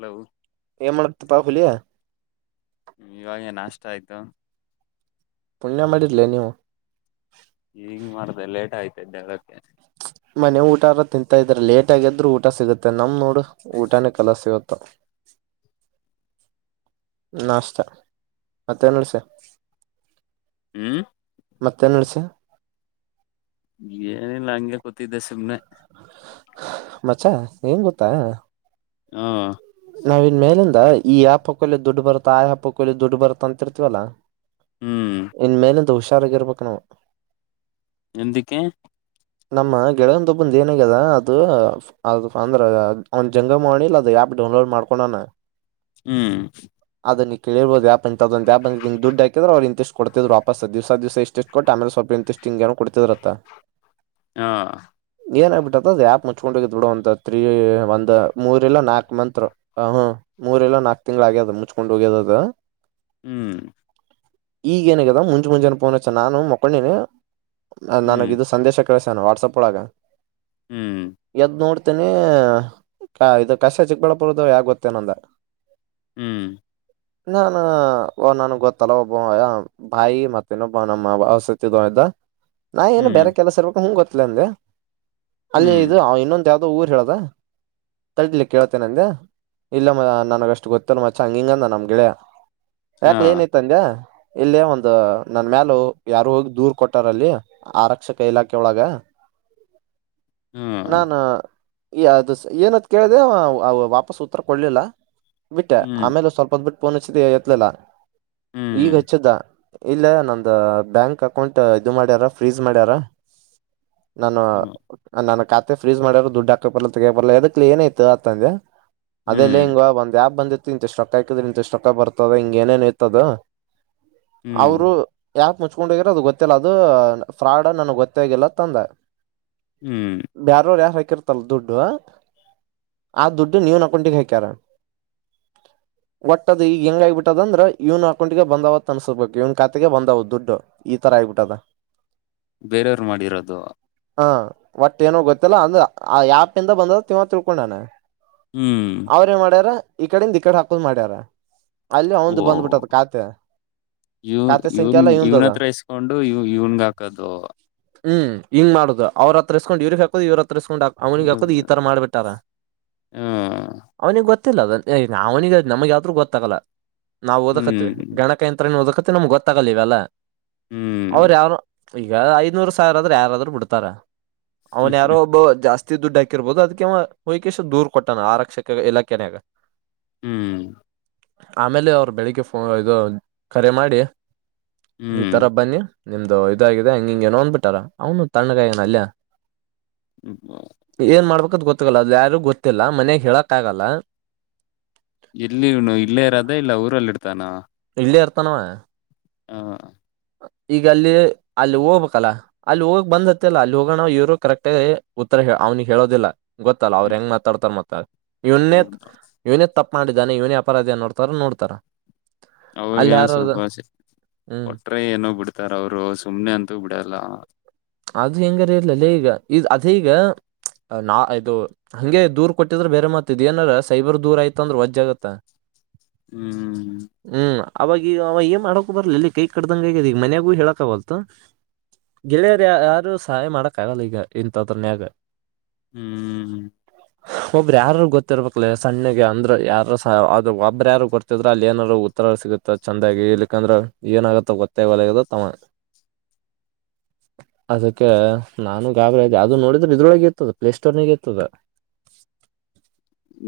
Hello. ಏ ಮಾಡಕ್ತಿಪ್ಪಾ್ುಲಿಯಾ. ಇವಾಗೇ ನಾಷ್ಟ ಆಯ್ತು. ಪುಣ್ಯ ಮಾಡಿರಲಿ ನೀವು. ಹಂಗ ಮಾಡ್ದ ಲೇಟ್ ಆಯ್ತ ಇದ್ದ ಅದಕ್ಕೆ. ಮನೆ ಊಟಾರ ತಿಂತಾ ಇದ್ರ ಲೇಟ್ ಆಗಿದ್ರರು ಊಟ ಸಿಗುತ್ತೆ ನಮ ನೋಡು ಊಟನ ಕಲ ಸಿಗತ್ತ. ನಾಷ್ಟತ ಮತ್ತ ಏನ್ಳ್ಸ. ಹ್ಮ್- ಮತ್ತೆ ನಡೆಸಿ. ಏನಿಲ್ಲ ಹಂಗೆ ಕೂತಿದ್ದೆ ಸುಮ್ನೆ. ಮಚಾ ಏನ್ ಗೊತ್ತಾ. ಹಾ- ನಾವ್ನ್ ಮೇಲಿಂದ ಈ ಯಾ ಪಕ್ಕಲ್ಲಿ ದುಡ್ಡು ಬರುತ್ತ ಆ ಯಾಪ್ಪಕ್ಕಲ್ಲಿ ದುಡ್ಡು ಬರುತ್ತ ಅಂತಿರ್ತೀವಲ್ಲಾ. ಹ್ಮ್- ಇನ್ ಮೇಲೆ ಹುಷಾರಾಗಿಿರ್ಬೇಕಕ್ ನಾವು. [inaudible] ನಮ್ಮ ಗೆಳಗಂತ ಬಂದು ಏನಗ್ಯದ ಅದು. ಅದು ಅಂದ್ರ ಅವ್ನ್ ಜಂಗ ಮಾಡಿಲ್ಲ ಅದು ಆ್ಯಪ್ ಡೌನ್ಲೋಡ್ ಮಾಡ್ಕೊಂಡನ. ಹ್ಮ್ ಅದ ನೀ ಕೇಳಿಬೋದು ಯ ಅಂತ ಅ ಯ ದುಡ್ಾಕಿದ್ರ ಅವ್ರ ಇ ಎಷ್ಟ ಕೊಡ್ತಿದ್ ವಾಪಸ್ ದಿವಸ ದ್ಸ ಎಷ್ಟು. ಕೊಟ್ಟ ಆಮೇಲೆ ಸ್ಲ್ಪ ಇಂಟೆಸ್ಟಂಗ್ಏನು ಕೊತಿದ್ರತ್ತ. ಹಾ- ಏನ ಆಗ್ಬಿಟ್ಟತದ ಅದು ಯ್ಯಪ್ ಮುಚ್ಕೊಂಡು ಹೋಗ್ ಬಿಡು ಒಂತ ತ್ರೀ ಒಂದ್ ಮೂರ್ಲ್ಲ ನಾಲ್ಕು ಮಂತ್. ಹ ಹ್ಮ ಮೂರ್ಲ್ಲ ನಾಕ್ ತಿಂಗ್ಳ ಆಗ್ಯದ ಮುಚ್ಕೊಂಡ್ ಹೋಗ್ಯದ ಅದ. ಹ್ಮ್- ಈಗ ಏನಗ್ಯದ ಮುಂಜೆ ಮುಂಜೆನ ಪೋನ್ ಹಚ್ಚನ ನಾನು ಮಕ್ಕೊಂಡಿನೇ ಹ್ಮ್ ನನಗ. ಸಂದೇಶ ಕಳಿಸನ ವಾಟ್ಸಆಪ್ ಒಳಗ. ಹ್ಮ್ ಎದ್ ನೋಡ್ತೀನಿ ಇ ಕಸ್ಯ ಚಿಕ್ಕಬಳ್ಳಾಪುರದು ಗೊತ್ತನಂದ. ಹ್ಮ್ ನಾನು ನನ್ಗೆ ಗೊತ್ತಲ್ಲ ಒಬ್ಬಯ. ಬಾಯಿ ಮತ್ತೇನೊಬ್ ನಮ್ಮಇನ್ನೊಬ್ಬ [unintelligible] ಇದ್ದ ನಾ ಏನು ಹ್ಮ್ ಬೇರೆ ಕೆಲಸ ಇರ್ಬೇಕ ಅಂತ ಗೊತ್ತಿಲ್ಲ ಅಂದೆ ಅಲ್ಲಿ ಹ್ಮ್ ಇದು ಇನ್ನೊಂದು. ಯಾವ್ದೋ ಊರ್ ಹೇಳದ ತಾಡ್ಲೆ ಕೇಳ್ತೇನೀ ಅಂದೇ. ಇಲ್ಲ ಮ ನನಗಷ್ಟು ಗೊತ್ತಲ್ ಮಚ್ಚ ಹಂಗ ಹಿಂಗಂದ ನಮ್ಮ ಗೆಳಯಾ ಹಾ ಯಾಕ್ಲ ಏನ ಐತೆ ಅಂದೆ. ಇಲ್ಲೇ ಒಂದು ನನ್ ಮೇಾಲ ಯಾರು ಹೋಗಿ ದೂರ್ ಕೊಟ್ಟಾರ ಅಲ್ಲಿ ಆರಕ್ಷಕ ಇಲಾಖೆ. ಕೆ ಒಳಗ ಹ್ಮ ನಾನು. ಈ ಅದು ಏನಂತ ಕೇಳ್ದ ವಾಪಸ್ ಉತ್ತರ ಕೊಡ್ಲಿಲ್ಲ. ಬಿಟ್ಟ ಹ್ಮ್ ಆಮೇಲೆ ಸ್ವಲ್ಪ ಹೊದ್ ಬಿಟ್ಟ ಪೋನ್ಚ್ಚತಿ ಎತ್ಲಲಿಲ್ಲ ಹ್ಮ್ ಈಗ ಹಚ್ಚಿದ್ದ. ಇಲ್ಲ ನಮ್ದ ಬ್ಯಾಂಕ್ ಅಕೌಂಟ್ ಇದು ಮಾಡ್ಯಾರ ಫ್ರೀಸ್ ಮಾಡ್ಯಾರ. ನಾನು ಹ್ಮ್ ನಾನ ಖಾತೆ ಫ್ರೀಸ್ ಮಾಡ್ಯಾರರು ದುಡ್ಡು ಹಾಕರ್ಲ್ಲ ತೆಗೆಯಕ್ ಬರಲ್ಲ ಅದಕ್ಕ ಏನಾಯ್ತು ಅಂತ ಅಂದೇ. ಅದೆೇಲ್ಲ ಹ್ಮ್ ಹಿಂಗ ಒಂದ ಆಪ್ ಬಂದಿತ್ತು ಇಂತಷ್ಟ ರೊಕ್ಕ ಆಕಿದ್ರೆ ಇಂತಷ್ಟ ರೊಕ್ಕ ಬರ್ತದ ಹಿಂಗ ಏನೇನೋ ಇತ್ತು ಅದು ಹ್ಮ್ ಅವರು ಯಾಕ ಮುಚ್ಕೊಂಡೋಗ್ರ ಅದು ಗೊತ್ತಿಲ್ಲ ಅದು ಫ್ರಾಡ್ ಅ ನನಗ್ ಗೊತ್ತ. ಗೊತ್ತಾಗಿಲ್ಲ ಅಂತ ಅಂದ. ಹ್ಮ್ ಬ್ಯಾರಾಯರು ಯಾರ ಹಾಕಿರ್ತಲ್ಲರ ದುಡ್ಡು. ಆ ದುಡ್ಡು ಇವನ ಅಕೌಂಟಿಗೆ ಹಾಕ್ಯರ. [inaudible] ಒಟ್ಟದ್ ಈಗ ಹೆಂಗ ಆಗ್ಬಬಿಟ್ಟದಂದ್ರ ಇವ್ ಅಕೌಂಟಿಗೆ ಬಂದವತ್ ಅನ್ಸೋಬೇಕು ಇವ್ ಖಾತೆಗೆ ಬಂದವತ್ ದುಡ್ಡು. ಈತರ ಆಗ್ಬಿಟ್ಟದ. ಬೇರೆಯವ್ರು ಮಾಡಿರೋದು. ಹಾ ಒಟ್ ಏನೋ ಗೊತ್ತಿಲ್ಲ ಅಂದ್ರ ಆ ಆಪ್ಯಿಂದ ಬಂದದ್ದ ಅಂತ ಇವಾಗ ತಿಳ್ಕೊಂಡಾನ. ಹ್ಮ್ ಅವ್ರರೇ ಮಾಡ್ಯಾರ ಈ ಕಡೆಯಿಂದ ಈ ಕಡೆಗೆ ಮಾಡ್ಯಾರ. ಅಲ್ಲಿ ಓ ಅವಂದು ಬಂದ್ಬಿಟ್ಟದ ಖಾತೆ ಖಾತೆ ಸಂಖ್ಯೆ ಎಲ್ಲ ಇವನಂದು ಅದ. ಹಕೊಂಡು ಇ ಇವ್ಗ ಹಾಕದು. ಹ್ಮ್ ಹಿಂಗ ಮಾಡುದು ಅವ್ರ ಹತ್ರಸ್ಕೊಂಡ್ ಇವ್ರ ಹಾಕೋದು ಇವ್ರ ಹತ್ರ ಇಸ್ಕೊಂಡ್ ಅವನಿಗೆ ಹ್ಮ್ ಹಾಕದು ಈ ತರ ಮಾಡ್ಬಿಟ್ಟಾರ. ಅವನಿಗೆ ಗೊತ್ತಿಲ್ಲ ಅವನಿಗೆ ನಮಗೆ ಹೇಳಿದ್ರು ಗೊತ್ತಾಗಲ್ಲ ನಾವು ಓದಕತ್ತವಿ ಹ್ಮ್ ಗಣ. ಯಂತ್ರನು ಓದಕಕತೀವಿ ನಮ್ಗೆ ಗೊತ್ತಾಗಲ್ಲ ಇವೆಲ್ಲ ಹ್ಮ್ ಅವ್ರ ಯಾರ ಈಗ. ನೂರು ಸಾವಿರ ಆದ್ರ ಯಾರಾದ್ರರು ಬಿಡ್ತಾರ ಅವ್ನ್ ಯಾರೋ ಹ್ಮ್ ಒಬ್ಬ ಜಾಸ್ತಿ. ದುಡ್ಡು ಹಾಕಿರ್ಬೋದು ಅದಕೆ ಅವ ವೈಕೇಶ್ ದೂರ ಕೊಟ್ಟೋನ ಆರಕ್ಷಕ ಇಲಾಖೆಗೆ. ಹ್ಮ್. ಆಮೇಲೆ ಅವ್ರು ಬೆಳಿಗ್ಗೆ ಫೋನ್ ಇದು ಕರೆ ಮಾಡಿ. ಹ್ಮ್ ಈತರ ಬನ್ನಿ ನಿಮ್ದು ಇದಾಗಿದೆ ಹಂಗಿಂಗಗೆ ನೋ ಅಂದ್ಬಿಟ್ಟಾರ ಅವನು ತಣ್ಣಗಾಯನಾ ಅಲ್ಲೇನೇ ಹ್ಮ್ ಏನ್ ಮಾಡ್ಬೇಕಂತ ಗೊತ್ತಾಗಲ್ಲ ಅದು ಯಾರು ಗೊತ್ತಿಲ್ಲ ಮನ್ಯಾಗ ಹೇಳಕ್ ಆಗಲ್ಲ. ಎಲ್ಲಿನು ಇಲ್ಲೇ ಇರೋದ ಇಲ್ಲ ಊರಲ್ಲಿ ಇರ್ತಾನ. ಇಲ್ಲೇ ಇರ್ತಾವನ. ಹ್ಮ್ ಈಗ ಅಲ್ಲಿ ಅಲ್ಲಿ ಹೋಗ್ಬೇಕಲ್ಲ. ಅಲ್ಲಿ ಹೋಗ್ ಬಂದತ್ತಲ್ಲ ಅಲ್ಲಿ ಹೋಗೋಣ ಇವರು ಕರೆಕ್ಟ ಆಗೇ ಉತ್ತರ ಅವ್ನಿಗೆ ಹೇಳೋದಿಲ್ಲ. ಗೊತ್ತಲ್ಲ ಅವ್ರ ಹ್ಮ್ ಹೆಂಗ್ ಮಾತಾಡ್ತಾರ. ಮತ್ತ ಇವ್ಣೇ ಹೌದು ಇವನೇ ತಪ್ಪ ಮಾಡಿದ್ದಾನ ಇವನೇ ಅಪರಾಧಿ ಅನ್ನೋರ್ ತರ ನೋಡ್ತಾರ. ಅಲ್ಲಿ ಅವ್ರಗೇನೋ ಯಾರ ಸ್ವಲ್ಪ ಆಸಿ ಹ್ಮ್ ಕೊಟ್ಟರೆ ಏನೋ ಬಿಡ್ತಾರ ಅವರು ಸುಮ್ನೆ ಅಂತೂ ಬಿಡಲ್ಲ. ಅದು ಹೆಂಗಾರ ಇರ್ಲಲ್ಲಲೆ ಈಗ ಈ ಅದೇ ಈಗ ನಾ ಅದು ಹಂಗೆ ದೂರ್ ಕೊಟ್ಟಿದ್ರೆ ಬೇರೆ ಮಾತ ಇದ್ ಏನರ ಸೈಬರ್ ದೂರ್ ಆಯ್ತ ಅಂದ್ರ ವಜ್ಜಾಗತ್ತ. ಹ್ಮ್. ಹ್ಮ್ ಅವಾಗ್ ಅವ ಏನ್ ಮಾಡಕ ಬರ್ಲಲೇ ಕೈ ಕಟ್ದಗಾ ಆಗ್ಯಾದ ಈಗ ಮನ್ಯಾಗೂ ಹೇಳಕವಲ್ತ್. ಗೆಳೆಯರು ಯಾರು ಸಹಾಯ ಮಾಡಕ್ಕ ಆಗಲ್ಲ ಈಗ ಇಂಥದ್ರನ್ಯಾಗ. ಹ್ಮ. ಒಬ್ಬ್ರ ಯಾರರ್ ಗೊತ್ತರ್ಬೇಕಕ್ಲೇ ಸಣ್ಣಗೆ ಅಂದ್ರ ಯಾರ್ ಸ ಅದ್ ಒಬ್ಬ್ರ ಯಾರು ಗೊತ್ತಿದ್ರ ಅಲ್ಲಿ ಏನರ ಉ ಹತ್ರ ಸಿಗುತ್ತ ಚಂದಾಗಿ ಇಲಿಕ್ಕೆಂದ್ರ ಏನ ಆಗತ್ತ ಗೊತ್ತೇ ಆಲಗ್ಯದ ಅಂತ ಅವ. ಅದಕ್ಕೆ ನಾನು ಗಾಬ್ರದೇ ಯಾವ್ದದು ನೋಡಿ ದ್ರ ಇದ್ರೊಳಗೆ ಇರ್ತದ ಪ್ಲೇ ಸ್ಟೋರ್ನಗ ಇರ್ತದ.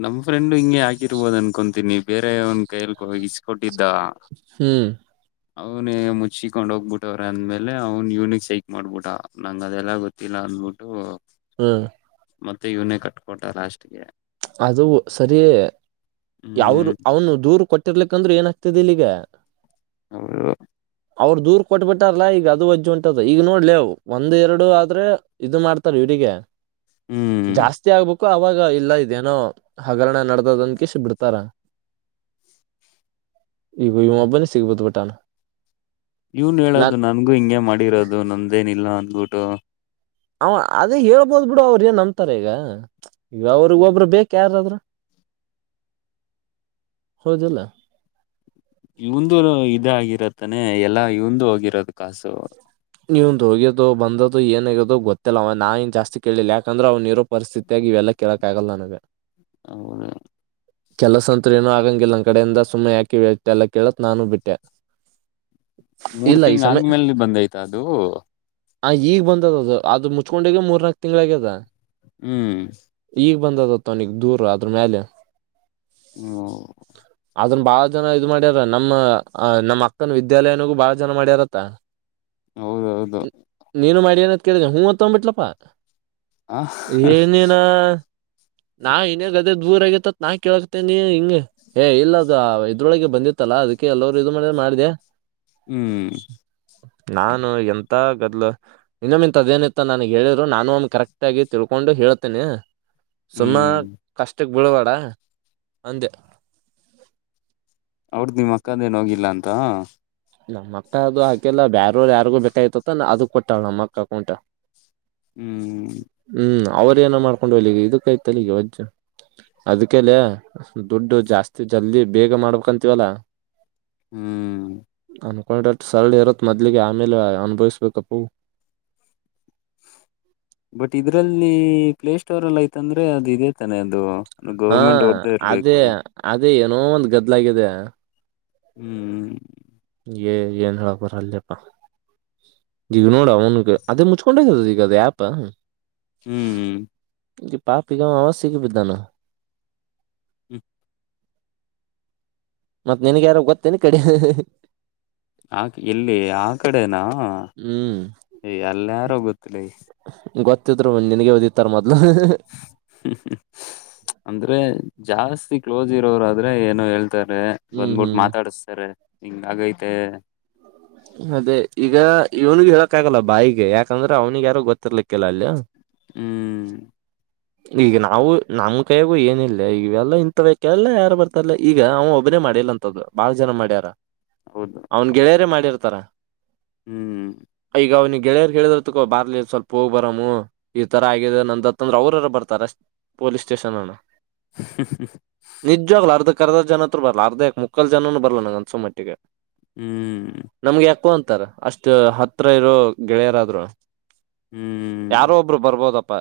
ನಮ್ ಫ್ರೆಂಡ್ ಹಿಂಗೆ ಹಾಕಿರ್ಬೋದು ಅನ್ಕೊತೀನಿ ಬೇರೆವ್ನ್ ಕೈಯಲ್ ಇಸ್ಕೊಟ್ಟಿದ. ಹ್ಮ್. ಅವನ್ ಮುಚಕೀಕೊಂಡ್ ಹೋಗ್ಬಿಟ್ಟವ್ರೇ ಅಂದ್ಮೇಲೆ ಅವ್ನ್ ಯೂನಿಕ್ ಸೈಕ್ ಮಾಡ್ಬಿಟ. ನಂಗ ಅದೆಲ್ಲ ಗೊತ್ತ ತ್ತಿಲ್ಲ ಅಂದಬಿಟ್ಟು, ಹ್ಮ್. ಮತ್ತೆ ಇವನೇ ಕಟ್ಕೊಟ ಲಾಸ್ಟ್ಗೆ. ಅದು ಸರಿ ಯಾವರು ಹ್ಮ್ ಅವನು ದೂರು ಕೊಟ್ಟಿರ್ಲಿಕ್ಕಂದ್ರ ಏನಾಗ್ತಿದಿಲ್ಲಿಗ. [inaudible] ಅವ್ರ ದೂರ್ ಕೊಟ್ಬಿಟ್ಟಾರಲ್ಲ ಈಗ ಅದು ವಜ್ಜಿ ಹೊಂಟದ. ಈಗ ನೋಡ್ಲೆ ಒಂದ್ ಎರಡು ಆದ್ರೆ, ಇದು ಮಾಡ್ತಾರ ಇವರಿಗೆ. ಹ್ಮ್ ಜಾಸ್ತಿ ಆಗ್ಬೇಕು ಅವಾಗ ಇಲ್ಲ ಇ ಇದೇನೋ ಹಗರಣ ನಡದದ ಅಂದಕೆಶಿ ಬಿಡ್ತಾರ. ಈಗ ಇವೊಬ್ಬನೆ ಸಿಗಿಬಿದ್ದ್ ಬಿಟ್ಟನ. ಇವ್ನ್ ಹೇಳೋದು ನನ್ಗೂ ಹಿಂಗೆ ಮಾಡಿರೋದು ನಂದ್ದೇನ ಇಲ್ಲ ಅಂದ್ಬಿಟ್ಟು. ಹ ಅದೇ ಹೇಳ್ಬೋದ ಬಿಡು ಅವ್ರ ಏನ್ ಅಂತಾರ ಈಗ ಈಗ ಅವ್ರಗ ಒಬ್ರು ಬೇಕ ಯಾರಾದ್ರು. [inaudible] ಹೌದಿಲ್ಲ. ಇವಂದು ಇದ ಆಗಿರದತ್ತಾನೆ ಎಲ್ಲಾ ಇವಂದು ಹೋಗಿರೋದು ಕಾಸು. ಇವಂದು ಹೋಗ್ಯೋದು ಬಂದದೋ ಏನ ಆಗ್ಯದೋ ಗೊತ್ತಿಲ್ಲ ಅವ ನಾ ಎನ್ ಜಾಸ್ತಿ ಕೇಳಿಲ್ಲ. ಯಾಕಂದ್ರೆ ಅವ್ನು ಇರೋ ಪರಿಸ್ಥಿತಿ, ತಗಿ ಇವೆಲ್ಲ ಕೆೇಳಕ್ ಆಗಲ್ಲ ನನಗ. [unintelligible] ಕೆಲಸ ಅಂತ್ರು ಏನೋ ಆಗಂಗಿಲ್ಲ ನನ್ ಕಡೆಯಿಂದ ಸುಮ್ಮನೆ ಯಾಕಿ ಎಲ್ಲಾ ಕೇಳತ್ ನಾನು ಬಿಟ್ಟೆ. ಮೂರ್ ಇಲ್ಲ ಈ ತಿಂಗ ಸಮಯ ಆದ್ಮೇಲೆ ಬಂದಯ್ತ ಅದು. ಆ ಈಗ್ ಬಂದದ ಅದ್ ಮುಚ್ಕೊಂಡ ಹೋಗೆ ಮೂರ್ ನಾಕ್ ತಿಂಗಳ ಆಗ್ಯದ. ಹ್ಮ್. ಈಗ ಬಂದದತ್ ಅವನಿಗೆ ದೂರ ಅದ್ರ ಮ್ಯಾಲೀ. ಹ್ಮ. ಅದನ್ ಬಾಳ ಜನ ಇದು ಮಾಡ್ಯಾರ ನಮ್ಮ ಅ ನಮ್ಮ್ ಅಕ್ಕನ ವಿದ್ಯಾಲಯನಗೂ ಬಾಳ ಜನ ಮಾಡ್ಯಾರತ್ತ. ಹೌದೌದು. ನೀನು ಮಾಡಿ ಏನತ್ ಕೇಳಿದ್ಯಾ ಹೂ ಅಂತ ಅಂದ್ ಬಿಟ್ಲಪ ಆ ಏ ನೀನನಾ. ನಾ ಇನ್ಯಾಗ ಅದೇ ದೂರ ಆಗ್ಯತ್ ಅತ್ ನಾ ಕೇಳಕ್ತನಿ ಹಿಂಗ ಹೇ ಇಲ್ಲದ. ಇದ್ರೊಳಗೆ ಬಂದಿತ್ತಲ್ಲ ಅದಕ್ಕೆಲ್ಲರು ಇದು ಮಾಡ ಮಾಡಿದ್ಯ. ಹ್ಮ್. ನಾನು ಎಂತಾ ಗದ್ಲ. ಇನ್ನೊಮ್ಮ ಇಂತದೇನಿತ್ತು ನನಗ ಹೇಳಿರು ನಾನು ಒಮೆ ಕರೆಕ್ಟ್ ಆಗಿ ತಿಳ್ಕೊಂಡು ಹೇಳ್ತೇನಾ. ಸುಮ್ಮ ಹ್ಮ್ ಕಷ್ಟಕ ಬೀಳಬ್ಯಾಡ ಅಂದ. ಅವ್ರದು ನಿಮ್ಮ ಅಕ್ಕದೇನು ಹೋಗಿಲ್ಲಾ ಅಂತ. ನಮ್ಮ ಅಕ್ಕ ಅದು ಹಾಕಿಲ್ಲ ಬೇವರು ಯಾರಿಗು ಬೇಕಾಯತ್ತಂತ ಅದ ಕೊಟ್ಟಳ ನಮ್ಮ ಅಕ್ಕ ಅಕೌಂಟ್. ಹು ಹು ಅವರೇ ಏನೋ ಮಾಡ್ಕೊಂಡ್ ಹೊಲಿ ಈಗ ಇದಕ್ಕಾಯ್ತ ಅಲ್ಲಿ ಈಗ ವಜ್ಜ. ಅದ್ಕಲೆ ದುಡ್ಡು ಜಾಸ್ತಿ ಜಲ್ದಿ ಬೇಗ ಮಾಡ್ಬೇಕಂತೀವಲ್ಲ. ಹು ಅನ್ಕೊಂಡಟ್ ಸರಳ ಇರತ್ ಮೊದ್ಲಿಗೆ ಆಮೇಲೆ ಅನುಭವಿಸ್ಬೇಕಪ್ಪೋ. ಬಟ್ಟ್ ಇದ್ರಲ್ಲಿ ಪ್ಲೇ ಸ್ಟೋರ್ ಅಲ್ಲಿ ಐತಂದ್ರೆ ಅದು ಇದೆ ತಾನೆ ಅದು. ನ ಹಾ ಗೌರ್ಮೆಂಟ್ ಅರವ್ದೇ ಅದೇ ಇರ್ಬೇಕು. ಅದೇ ಏನೋ ಒಂದ್ ಗದ್ಲಾಗಿದೆ. ಹು ಏ ಏನ್ ಹೇಳಾಕ್ ಬರಲೆಪ್ಪ ಈಗ ನೋಡ. ಹಂಗ ಅದೇ ಮುಚ್ಕೊಂಡದ ಈಗ ಅದು ಆ್ಯಪ. ಹು ಹು ಈ ಪಾಪ ಈಗವವಾ ಸಿಗ ಬಿದ್ದಾನ. ಹು ಮತ್ತ ನಿನಗ ಯಾರ ಗೊತ್ತೇನ ಕಡೆ ಆಕ ಎಲ್ಲಿ ಆ ಕಡೆನಾ ಹ್ಮ್ ಎ ಎಲ್ಲಾರು ಗೊತ್ತಿಲ್ಲ ಲೆ. ಗೊತ್ತಿದ್ರು ಬಂದ್ ನಿನಗೆ ಒದಿತ್ತಾರ ಮೊದ್ಲು. ಹು ಹು ಅಂದ್ರೆ ಜಾಸ್ತಿ ಕ್ಲೋಸ್ ಇರೋರು ಆದ್ರೆ ಏನೋ ಹೇಳ್ತಾರೆ. ಹ್ಮ್ ಬಂದ್ಬಿಟ್ಟು ಹ್ಮ್ ಮಾತಾಡಸ್ತಾರೆ ಹಿಂಗ ಆಗೈತೆ. ಅದೇ ಈಗ ಇವ್ನಿಗೆ ಹೇಳಕ್ ಆಗಲ್ಲ ಬಾಯಿಗೆ ಯಾಕಂದ್ರೆ ಅವ್ನಿಗೆ ಯಾರು ಗೊತ್ತರ್ಲಿಕ್ಕಿಲ್ಲ ಅಲ್ಲೆ. ಹು ಈಗ ನಾವು ನಮ್ಮ ಕೈಯಗೂ ಏನಿಲ್ಲೆ ಈಗವೆಲ್ಲ ಇಂತವುಕೆಲ್ಲಾ ಯಾರು ಬರ್ತಾರಲ್ಲ ಈಗ ಅವ ಒಬ್ಬನೇ ಮಾಡಿಲ್ಲಂತ. ತ್ತದ ಬಾಳ ಜನಾ ಮಾಡ್ಯಾರಾ. ಹೌದನು ಗೆಳೆಯರ ಮಾಡಿರ್ತಾರ. ಹು ಈಗ ಅವನ ಗೆಳೆಯರ್ ಹೇಳಿದರ್ಕೋ ಬಾರ್ಲಿ ಸ್ವಲ್ಪ ಹೋಗ್ ಬರಾಮ ಈ ತರ ಆಗಿದೆ ನಂದತ್ತಂದ್ರ ಅವ್ರ. ಬರ್ತಾರ ಪೊಲೀಸ್ ಸ್ಟೇಷನ್ ಅನ್ನು. ಹು ಹು ನಿಜ್ವಾಗ್ಲೂ ಅರ್ಧ ಕರ್ದ ಜನ ಹತ್ರ ಬರ್ಲ್ಲ ಅರ್ಧ ಮುಕ್ಕಲ್ ಜನನು ಬರ್ಲ್ಲ ನಂನ್ ಅನ್ಸೊ ಮಟ್ಟಿಗೆ. ಹು ನಮಗ ಯಾಕೋ ಅಂತಾರ ಅಷ್ಟ ಹತ್ರ ಇರೋ ಗೆಳೆಯರಾದ್ರು. ಯಾರೋ ಹು ಒಬ್ರು ಬರ್ಬೋದಪ್ಪಾ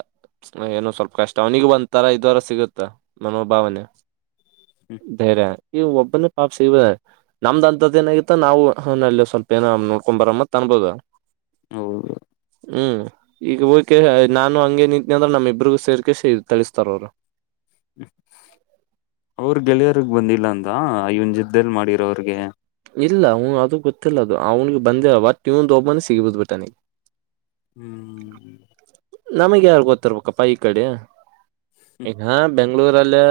ಏನು ಸ್ವಲ್ಪ. ಕಷ್ಟ ಅವನಿಗೆ ಒಂದ್ ತರ ಇದುಅರ ಸಿಗುತ್ತ ಮನೋ ಭಾವನೆ ಬೇರೆ. ಈ ಒಬ್ಬನ್ನೇ ಪಾಪ್ ಶಿವ. ನಮ್ದ್ ಅಂತದ್ದ ಏನಾಗಿತ್ತ ನಾವು ಅಲ್ಲಿ ಸ್ವಲ್ಪ ಏನ ನೋಡ್ಕೊಂಡ್ ಬರಮ್ಮತ್ ಅನ್ಬೋದ. ಹೌದ ಹು ಈಗ ಹೋಕೆ ನಾನು ಹಂಗೇನಿಂಟ್ನೆದ್ರ ಅಂದ್ರ ನಮ್ಮ ಇಬರಿಗೂ ಸೇರ್ಕ ತಿಳಿಸ್ತಾರ ಅವರು. ಅವ್ರ ಗೆಳೆಯರಿಗೆ ಬಂದಿಲ್ಲ ಅಂದ ಇವನ ಜೊತೆಯಲ್ಲಿ ಮಾಡಿರೋ ಅವ್ರಿಗೆ ಇಲ್ಲ ಹ್ ಅದು ಗೊತ್ತಿಲ್ಲ ಅದು ಅವ್ನಿಗೆ ಬಂದ ಒಟ್ ಇವಂದ ಒಬ್ಬನ ಸಿಗಿಬುದ್ ಬಿಟ್ಟನಿಗೆ ಹ್ಮ್ ನಮಗೆ ಯಾರ್ ಗೊತ್ತಿರ್ಬೇಕಪ್ಪಾ ಈ ಕಡೆ ಇ ಬೆಂಗಳೂರಲ್ಲಿ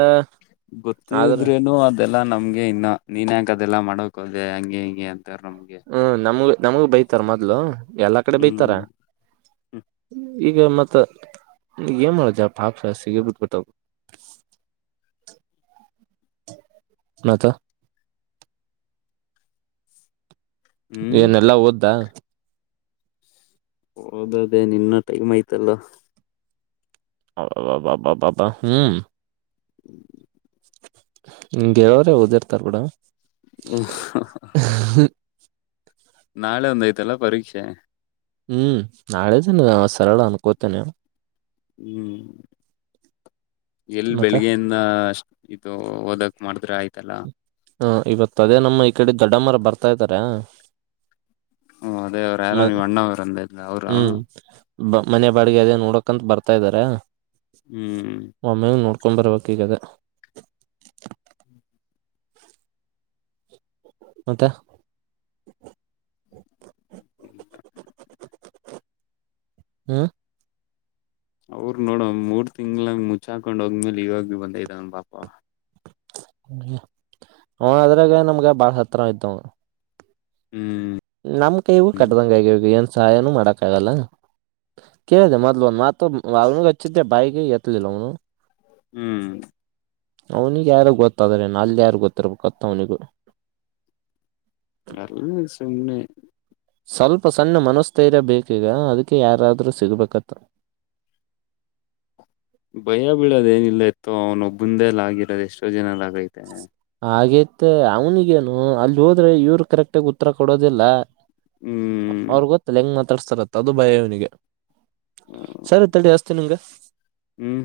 ಗೊತ್ತಿದ್ರೇನು ಅ ಅದೆಲ್ಲಾ ನಮ್ಗೆ ಇನ್ನ ನೀನ್ ಯಾಕ್ದೆಲ್ಲಾ ಮಾಡಕ್ ಹೋದೆ ಹಂಗೆ ಹಿಂಗೆ ಅಂತಾರ ನಮ್ಗೆ ಹ್ಮ ನಮಗ ನಮಗು ಬೈತಾರ ಮೊದ್ಲು ಎಲ್ಲಾ ಕಡೆ ಬೈತಾರ ಹ್ಮ್ ಈಗ ಮತ್ತ ಏನ್ ಮಾಡೋ ಜಾ ಹಾಪ್ ಸಿಗೆ ಬಿಟ್ಬಿಟ್ಟು ಹ ಮತ್ತೆ ಹ್ಮ್ ಏನೆಲ್ಲಾ ಓದ್ದಾ ಓದೋದು ಏನು ಇನ್ನೂ ಟೈಮ್ ಆಯ್ತಲ್ಲ ಅಬ್ಬಬ್ಬಾ ಹ್ಮ್ ಹ್ [inaudible] ಹಿಂಗೆ ಹೇಳೋರೆ ಓದಿರ್ತಾರ ಬಿಡು ಹ ನಾಳೆ ಒಂದು ಆಯ್ತಲ್ಲ ಪರೀಕ್ಷೆ ಹ್ಮ್ ನಾಳೆದನೆ ಸರಳ ಅನ್ಕೋತೇನೆ ಹ್ಮ್ ಎಲ್ಲಿ ಮತ್ತೆ ಬೆಳಿಗ್ಗೆಯಿಂದ ಅಷ್ಟ ಇದು ಓದಕ್ ಮಾಡಿದ್ರೆ ಆಯ್ತಲ್ಲ ಹಾ ಇವತ್ ಅದೇ ನಮ್ಮ ಈ ಕಡೆ ದೊಡ್ಡಮ್ಮ ಅವರು ಬರ್ತಾ ಇದ್ದಾರಾ ಹ್ಮ ಅದೇ ಅವ್ರು ಯಾರೋ ಮ ನೀವ್ ಅಣ್ಣವ್ರ ಅಂದಲ್ಲ ಅವ್ರ ಹ್ಮ್ ಮನೆ ಬಾಡಿಗೆ ಅದೇ ನೋಡ ಅಂತಾ ಬರ್ತಾ ಇದಾರೆ ಹ್ಮ್ ಒಮ್ಮ್ಯಾಗ ನೋಡ್ಕೊಂಡ ಬರ್ಬೇಕ ಈಗದೆ ಮತ್ತೆ ಹ್ಮ್ ಅವರು ನೋಡ ಮೂರ್ ತಿಂಗ್ಳ ಮುಚಾಕ್ ಹಾಕೊಂಡ್ ಹೋಗ್ಮೇಲೆ ಇವಾಗ ಬಂದ ಇದ್ದವನ್ ಪಾಪ ಹ ಅದ್ರಾಗ ನಮ್ಗೆ ಬಾಳ ಹತ್ತಿರ ಆಯ್ತಾ ಹ್ಮ್ ನಮ್ ಕೈಗೂ ಕಟ್ಟದಂಗ ಆಗದ ಏನ್ ಸಹಾಯನು ಮಾಡಕ್ಕ ಆಗಲ್ಲ ಕೇಳಿದೆ ಮೊದಲು ಒಂದ ಮಾತು [unintelligible] ಬಾಯಿಗೆ ಎತ್ತಿಲ್ಲ ಅವನು ಹ್ಮ್ ಅವನಿಗೆ ಯಾರು ಗೊತ್ತಾದ್ರೆ ನಾಲ್ ಯಾರಗ್ ಗೊತ್ತಿರ್ಬೇಕತ್ತತ್ ಅವ್ನಿ ಅದು ಸುಮ್ಮನೆ ಸ್ವಲ್ಪ ಸಣ್ಣ ಮನಸ್ಥೈರ ಬೇಕೀಗ ಅದಕ್ಕೆ ಯಾರಾದ್ರರು ಸಿಗ್ಬೇಕತ್ರ ಭಯ ಬೀಳೋದ ಏನಿಲ್ಲ ಎತ್ತು ಅವ್ನ ಒಬ್ಬಂದೆಲ್ಲ ಆಗಿರೋದು ಎಷ್ಟೋ ಜನದು ಆಗೈತೆ ಹಾಗೇತ್ತ ಅವನಿಗೇನು ಅಲ್ಲಿ ಹೋದ್ರೆ ಇವ್ರ ಕರೆಕ್ಟಗ ಉತ್ತರ ಕೊಡೋದಿಲ್ಲ ಹ್ಮ್ ಅವ್ರಗ್ ಗೊತ್ತಲ್ಲ ಹೆಂಗ್ ಮಾತಾಡ್ಸ್ತಾರತ್ತ ಅದು ಭಯ ಇವ್ನಿಗೆ ಸರಿ ತಳಿ ಅಸ್ತಿ ನಿಂಗೆ ಹ್ಮ್